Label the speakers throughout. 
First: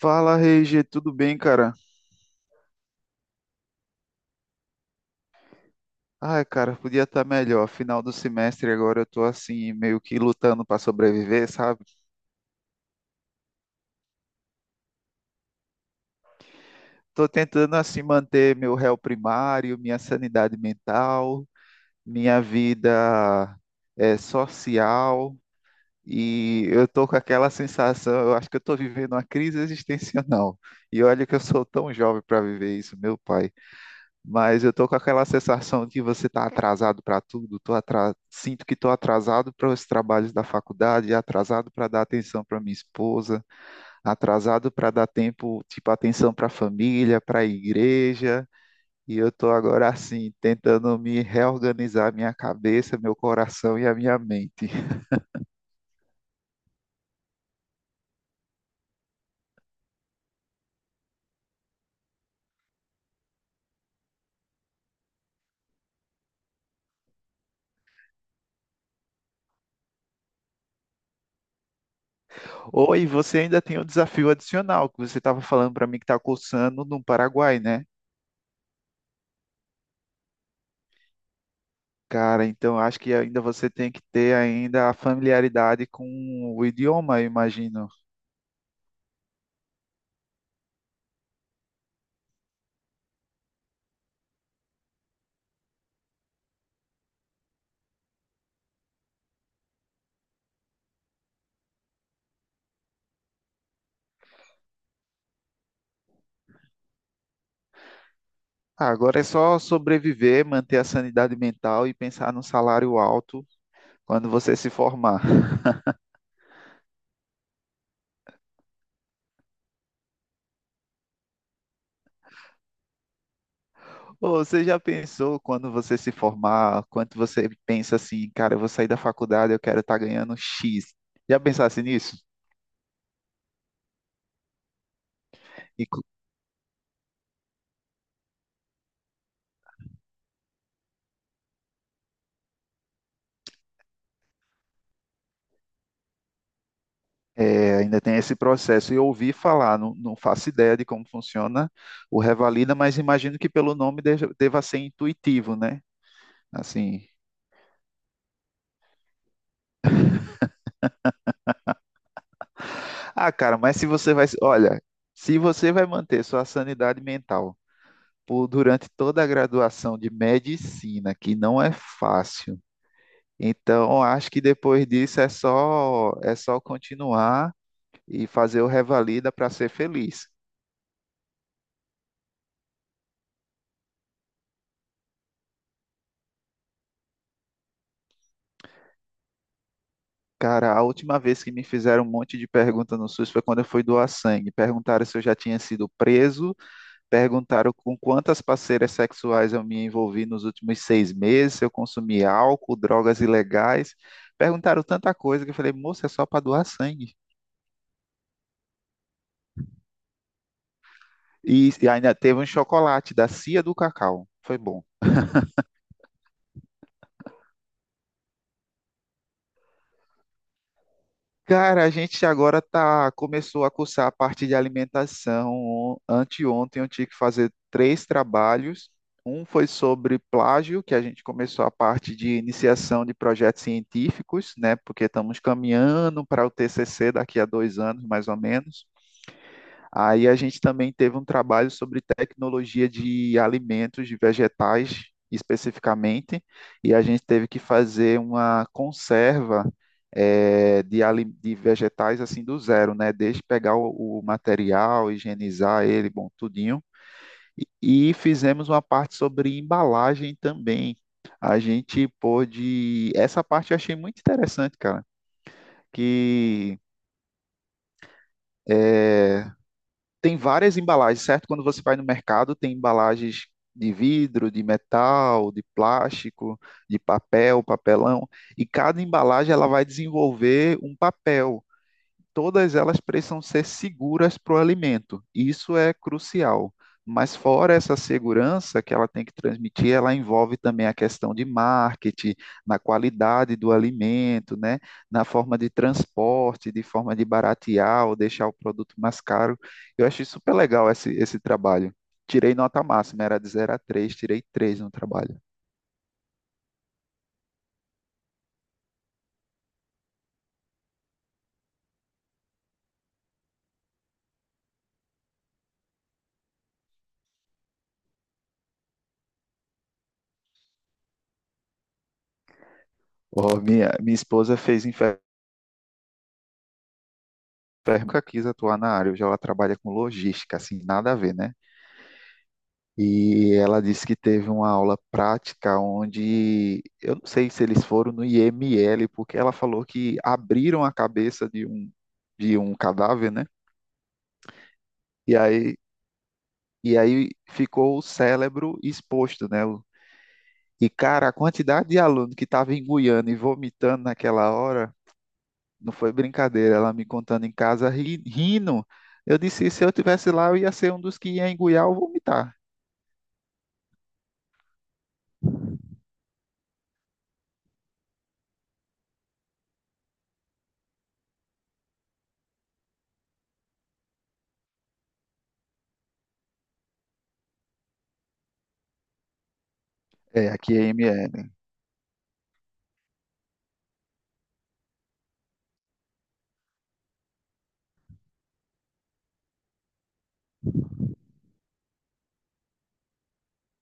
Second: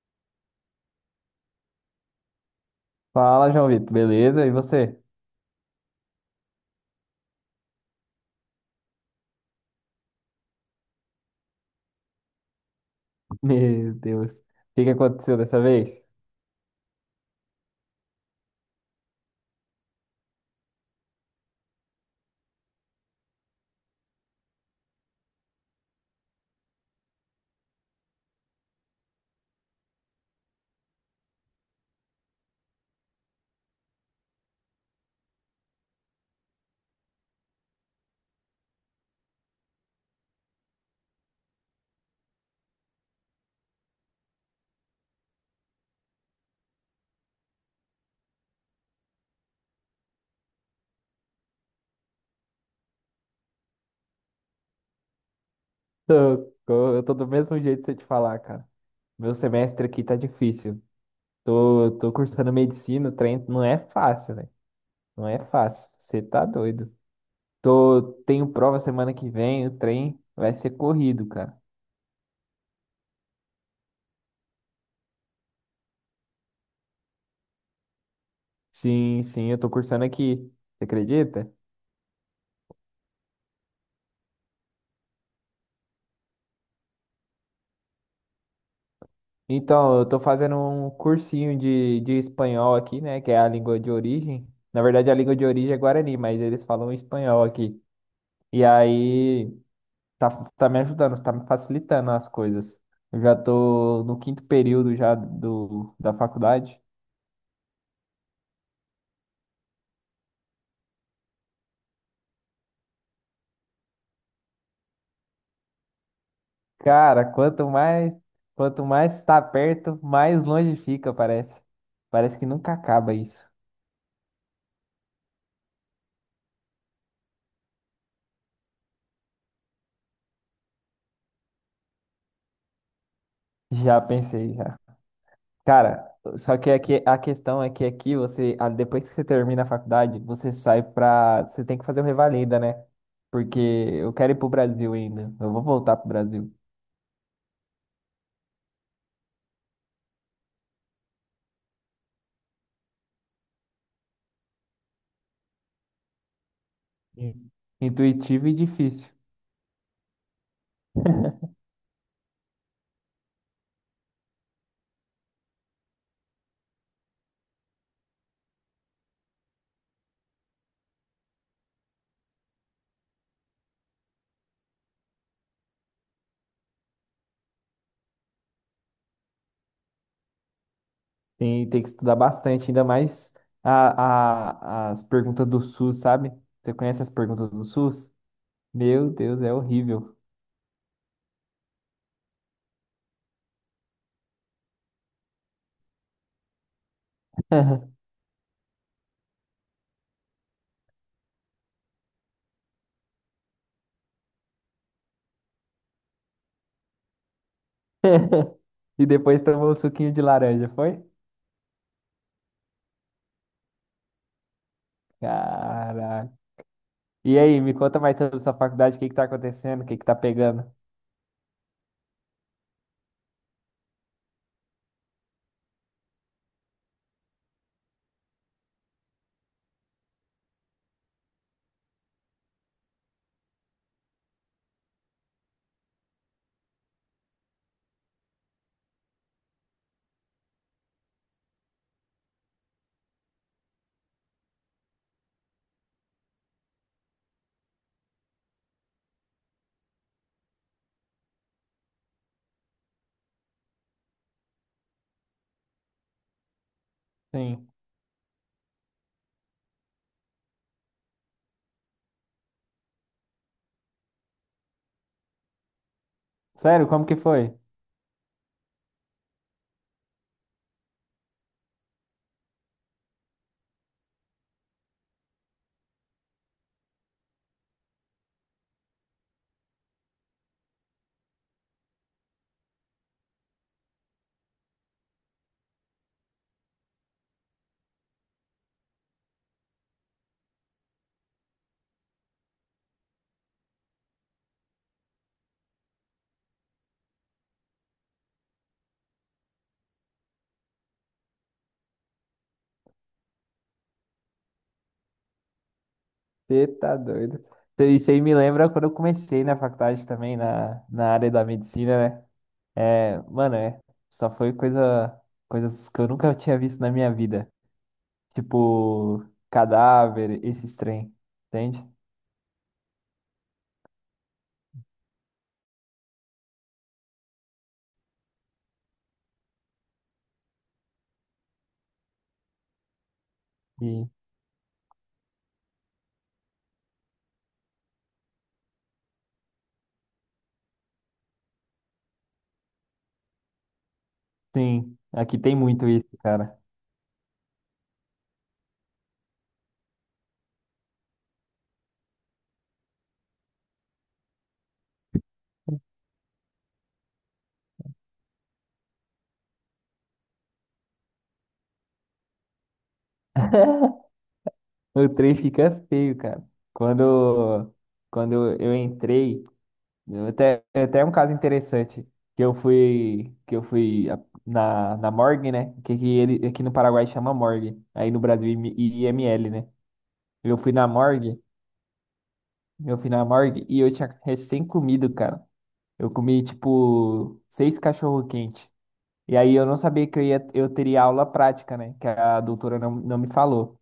Speaker 1: Fala, Reige, tudo bem, cara?
Speaker 2: Fala, João Vitor, beleza? E você?
Speaker 1: Ai, cara, podia estar melhor. Final do semestre agora eu tô assim, meio que lutando para sobreviver, sabe?
Speaker 2: Meu Deus, o que que aconteceu dessa vez?
Speaker 1: Tô tentando assim manter meu réu primário, minha sanidade mental, minha vida social, e eu tô com aquela sensação, eu acho que eu tô vivendo uma crise existencial. E olha que eu sou tão jovem para viver isso, meu pai. Mas eu tô com aquela sensação de você tá atrasado para tudo, sinto que tô atrasado para os trabalhos da faculdade, atrasado para dar atenção para minha esposa, atrasado para dar tempo, tipo, atenção para a família, para a igreja, e eu tô agora assim, tentando me reorganizar minha cabeça, meu coração e a minha mente.
Speaker 2: Tô- Eu tô do mesmo jeito de você te falar, cara. Meu semestre aqui tá difícil. Tô cursando medicina, o trem não é fácil, né? Não é fácil. Você tá doido. Tô, tenho prova semana que vem, o trem vai ser corrido, cara.
Speaker 1: Ou e você ainda tem um desafio adicional que você estava falando para mim que tá cursando no Paraguai, né?
Speaker 2: Sim, eu tô cursando aqui. Você acredita?
Speaker 1: Cara, então acho que ainda você tem que ter ainda a familiaridade com o idioma, eu imagino.
Speaker 2: Então, eu tô fazendo um cursinho de espanhol aqui, né? Que é a língua de origem. Na verdade, a língua de origem é Guarani, mas eles falam espanhol aqui. E aí, tá, tá me ajudando, tá me facilitando as coisas. Eu já tô no quinto período já da faculdade.
Speaker 1: Ah, agora é só sobreviver, manter a sanidade mental e pensar num salário alto quando você se formar.
Speaker 2: Cara, quanto mais está perto, mais longe fica, parece. Parece que nunca acaba isso.
Speaker 1: Ô, você já pensou quando você se formar, quanto você pensa assim, cara, eu vou sair da faculdade, eu quero estar ganhando X. Já pensasse nisso?
Speaker 2: Já pensei, já.
Speaker 1: E co-
Speaker 2: Cara, só que aqui, a questão é que aqui você, ah, depois que você termina a faculdade, você sai pra. Você tem que fazer o revalida, né? Porque eu quero ir pro Brasil ainda. Eu vou voltar pro Brasil.
Speaker 1: É, ainda tem esse processo. Eu ouvi falar, não, não faço ideia de como funciona o Revalida, mas imagino que pelo nome deva ser intuitivo, né? Assim.
Speaker 2: Sim. Intuitivo e difícil.
Speaker 1: Ah, cara, mas se você vai. Olha, se você vai manter sua sanidade mental por, durante toda a graduação de medicina, que não é fácil, então acho que depois disso é só continuar e fazer o revalida para ser feliz.
Speaker 2: Tem que estudar bastante, ainda mais as perguntas do SUS, sabe? Você conhece as perguntas do SUS? Meu Deus, é horrível.
Speaker 1: Cara, a última vez que me fizeram um monte de pergunta no SUS foi quando eu fui doar sangue. Perguntaram se eu já tinha sido preso. Perguntaram com quantas parceiras sexuais eu me envolvi nos últimos 6 meses, se eu consumi álcool, drogas ilegais. Perguntaram tanta coisa que eu falei, moça, é só para doar sangue.
Speaker 2: E depois tomou um suquinho de laranja, foi?
Speaker 1: E ainda teve um chocolate da Cia do Cacau. Foi bom.
Speaker 2: Caraca. E aí, me conta mais sobre sua faculdade, o que que tá acontecendo, o que que tá pegando?
Speaker 1: Cara, a gente agora tá, começou a cursar a parte de alimentação. Anteontem eu tive que fazer 3 trabalhos. Um foi sobre plágio, que a gente começou a parte de iniciação de projetos científicos, né? Porque estamos caminhando para o TCC daqui a 2 anos, mais ou menos. Aí a gente também teve um trabalho sobre tecnologia de alimentos, de vegetais especificamente, e a gente teve que fazer uma conserva de vegetais assim do zero, né? Desde pegar o material, higienizar ele, bom, tudinho.
Speaker 2: Sim.
Speaker 1: E fizemos uma parte sobre embalagem também. A gente pôde. Essa parte eu achei muito interessante, cara, que.
Speaker 2: Sério, como que foi?
Speaker 1: eh, Tem várias embalagens, certo? Quando você vai no mercado, tem embalagens de vidro, de metal, de plástico, de papel, papelão, e cada embalagem ela vai desenvolver um papel. Todas elas precisam ser seguras para o alimento. Isso é crucial. Mas fora essa segurança que ela tem que transmitir, ela envolve também a questão de marketing, na qualidade do alimento, né? Na forma de transporte, de forma de baratear ou deixar o produto mais caro. Eu achei super legal esse trabalho. Tirei nota máxima, era de 0 a 3, tirei 3 no trabalho.
Speaker 2: Você tá doido. Isso aí me lembra quando eu comecei na faculdade também, na área da medicina, né? É, mano, é, só foi coisa, coisas que eu nunca tinha visto na minha vida. Tipo, cadáver, esses trem, entende?
Speaker 1: Oh, minha esposa fez enfermagem, nunca quis atuar na área, hoje ela trabalha com logística, assim, nada a ver, né? E ela disse
Speaker 2: E,
Speaker 1: que teve uma aula prática onde eu não sei se eles foram no IML, porque ela falou que abriram a cabeça de um cadáver, né?
Speaker 2: sim,
Speaker 1: E
Speaker 2: aqui tem
Speaker 1: aí,
Speaker 2: muito isso, cara.
Speaker 1: e aí ficou o cérebro exposto, né? E, cara, a quantidade de aluno que estava engoiando e vomitando naquela hora não foi brincadeira. Ela me contando em casa, rindo. Eu disse, se eu tivesse lá, eu ia ser um dos que ia engoiar ou vomitar.
Speaker 2: O trem fica feio, cara. Quando, quando eu entrei, eu até um caso interessante que eu fui a- na morgue, né? Que ele aqui no Paraguai chama morgue, aí no Brasil IML, né?
Speaker 1: É,
Speaker 2: Eu fui
Speaker 1: aqui é
Speaker 2: na morgue,
Speaker 1: IML.
Speaker 2: eu fui na morgue e eu tinha recém comido, cara. Eu comi tipo seis cachorro quente. E aí eu não sabia que eu teria aula prática, né? Que a doutora não me falou.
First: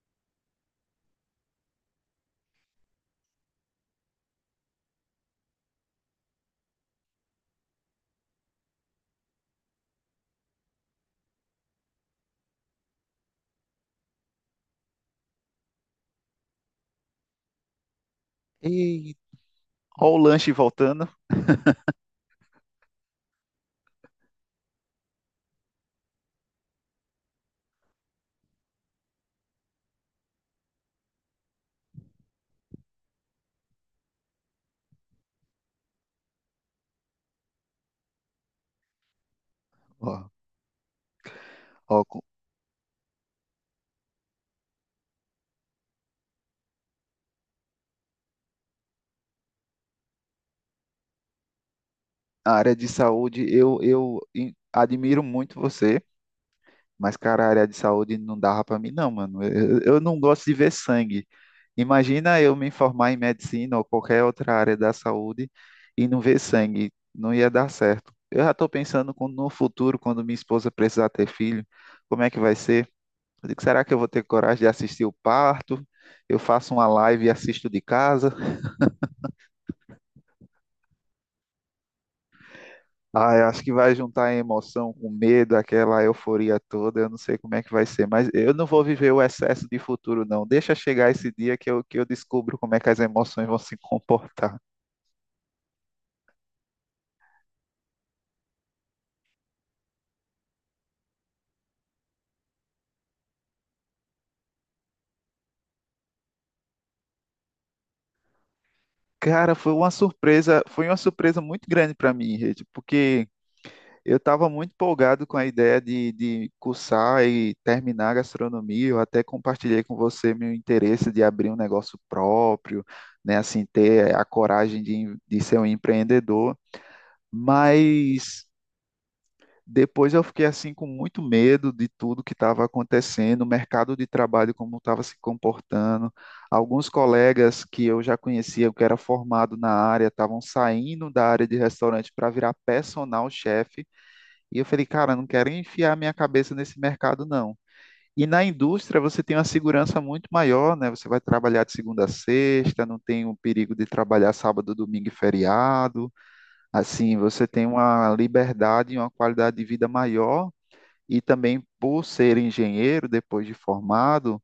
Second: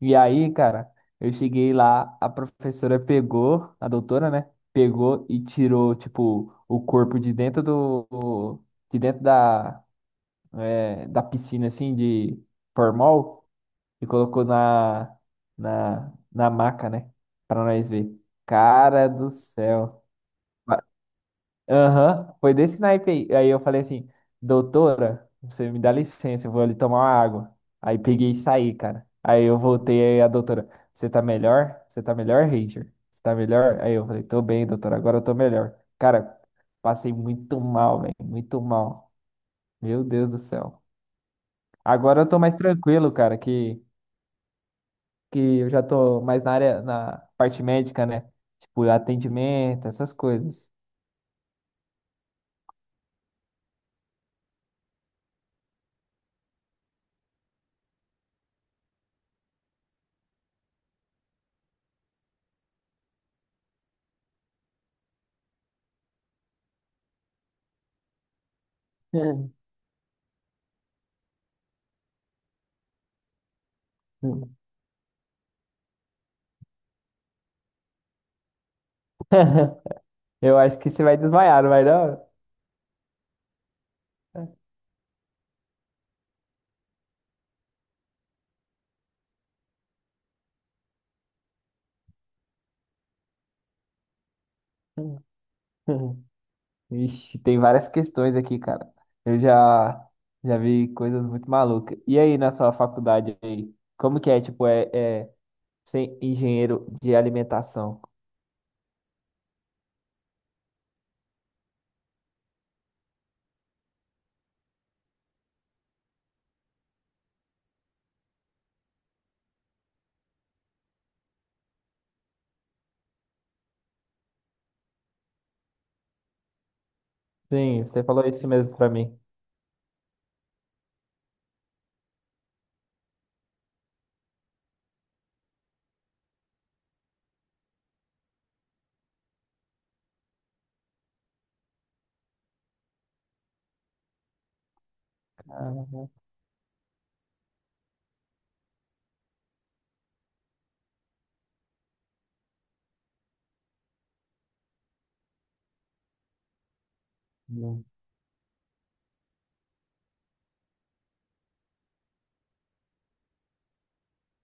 Speaker 2: E aí, cara, eu cheguei lá, a professora pegou, a doutora, né? Pegou e tirou, tipo, o corpo de dentro do, de dentro da, é, da piscina, assim, de formol e colocou na maca, né? Pra nós ver. Cara do céu.
Speaker 1: Ó o lanche voltando.
Speaker 2: Aham, foi desse naipe aí. Aí eu falei assim, doutora, você me dá licença, eu vou ali tomar uma água. Aí peguei e saí, cara. Aí eu voltei, aí a doutora, você tá melhor? Você tá melhor, Ranger? Você tá melhor? Aí eu falei, tô bem, doutora, agora eu tô melhor. Cara, passei muito mal, velho, muito mal. Meu Deus
Speaker 1: Ó,
Speaker 2: do céu.
Speaker 1: ó, com-
Speaker 2: Agora eu tô mais tranquilo, cara, que eu já tô mais na área, na parte médica, né? Tipo, atendimento, essas coisas.
Speaker 1: a área de saúde, admiro muito você, mas, cara, a área de saúde não dava pra mim, não, mano. Eu não gosto de ver sangue. Imagina eu me formar em medicina ou qualquer outra área da saúde e não ver sangue. Não ia dar certo. Eu já tô pensando no futuro, quando minha esposa precisar ter filho, como é que vai ser? Eu digo, será que eu vou ter coragem de assistir o parto? Eu faço uma live e assisto de casa?
Speaker 2: Eu acho que você vai desmaiar, não vai não?
Speaker 1: Ah, eu acho que vai juntar a emoção com o medo, aquela euforia toda. Eu não sei como é que vai ser, mas eu não vou viver o excesso de futuro, não. Deixa chegar esse dia que que eu descubro como é que as emoções vão se comportar.
Speaker 2: Ixi, tem várias questões aqui, cara. Eu já já vi coisas muito malucas. E aí, na sua faculdade aí, como que é, tipo, é ser engenheiro de alimentação?
Speaker 1: Cara, foi uma surpresa muito grande para mim, Rede, porque eu estava muito empolgado com a ideia de cursar e terminar a gastronomia. Eu até compartilhei com você meu interesse de abrir um negócio próprio, né? Assim, ter a coragem de ser um empreendedor.
Speaker 2: Sim, você falou
Speaker 1: Mas
Speaker 2: isso mesmo pra mim.
Speaker 1: depois eu fiquei assim com muito medo de tudo que estava acontecendo, o mercado de trabalho como estava se comportando. Alguns colegas que eu já conhecia, que era formado na área, estavam saindo da área de restaurante para virar personal chef, e eu falei, cara, não quero enfiar
Speaker 2: Ah,
Speaker 1: minha cabeça nesse mercado, não. E na indústria você tem uma segurança muito maior, né? Você vai trabalhar de segunda a sexta, não tem o perigo de trabalhar sábado, domingo e feriado. Assim, você tem
Speaker 2: hum.
Speaker 1: uma liberdade e uma qualidade de vida maior. E também por ser engenheiro, depois de formado,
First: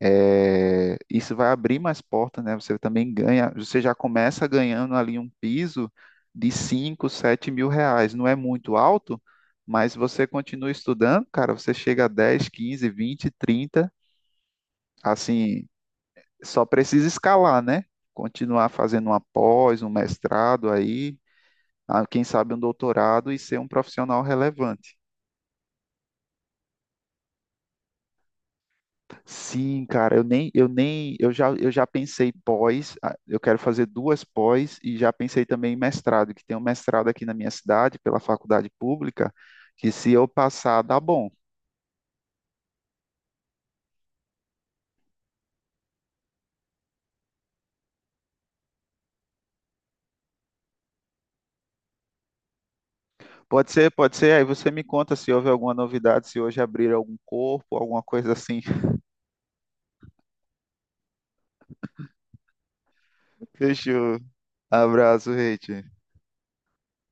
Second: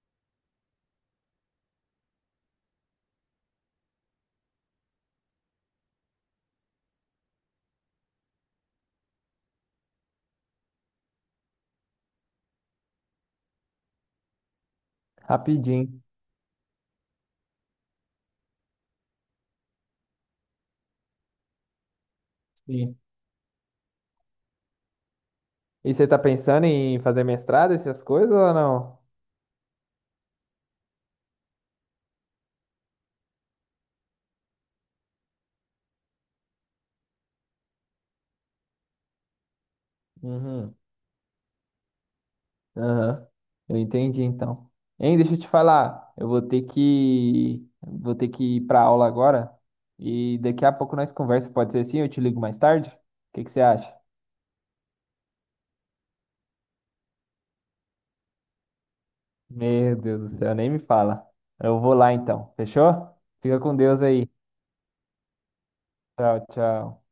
Speaker 1: é, isso vai abrir mais portas, né? Você também ganha, você já começa ganhando ali um piso de 5, 7 mil reais. Não é muito alto, mas você continua estudando, cara, você chega a 10, 15, 20, 30. Assim,
Speaker 2: Rapidinho.
Speaker 1: só precisa escalar, né? Continuar fazendo uma pós, um mestrado aí, ah, quem sabe um
Speaker 2: Sim.
Speaker 1: doutorado e ser um profissional relevante.
Speaker 2: E você tá pensando em fazer mestrado, essas coisas ou não?
Speaker 1: Sim, cara, eu nem, eu nem, eu já pensei pós, ah, eu quero fazer duas pós e já pensei também em mestrado, que tem um mestrado aqui na minha cidade, pela faculdade pública, que se eu
Speaker 2: Uhum.
Speaker 1: passar, dá bom.
Speaker 2: Aham, eu entendi então. Hein, deixa eu te falar, eu vou ter que ir para aula agora e daqui a pouco nós conversa, pode ser assim? Eu te ligo mais tarde? O que que você acha?
Speaker 1: Pode ser, aí você me conta se houve alguma novidade, se hoje abrir algum corpo, alguma coisa assim.
Speaker 2: Meu Deus do céu, nem me fala. Eu vou lá então, fechou? Fica com Deus
Speaker 1: Fechou.
Speaker 2: aí.
Speaker 1: Abraço, Reit.
Speaker 2: Tchau, tchau.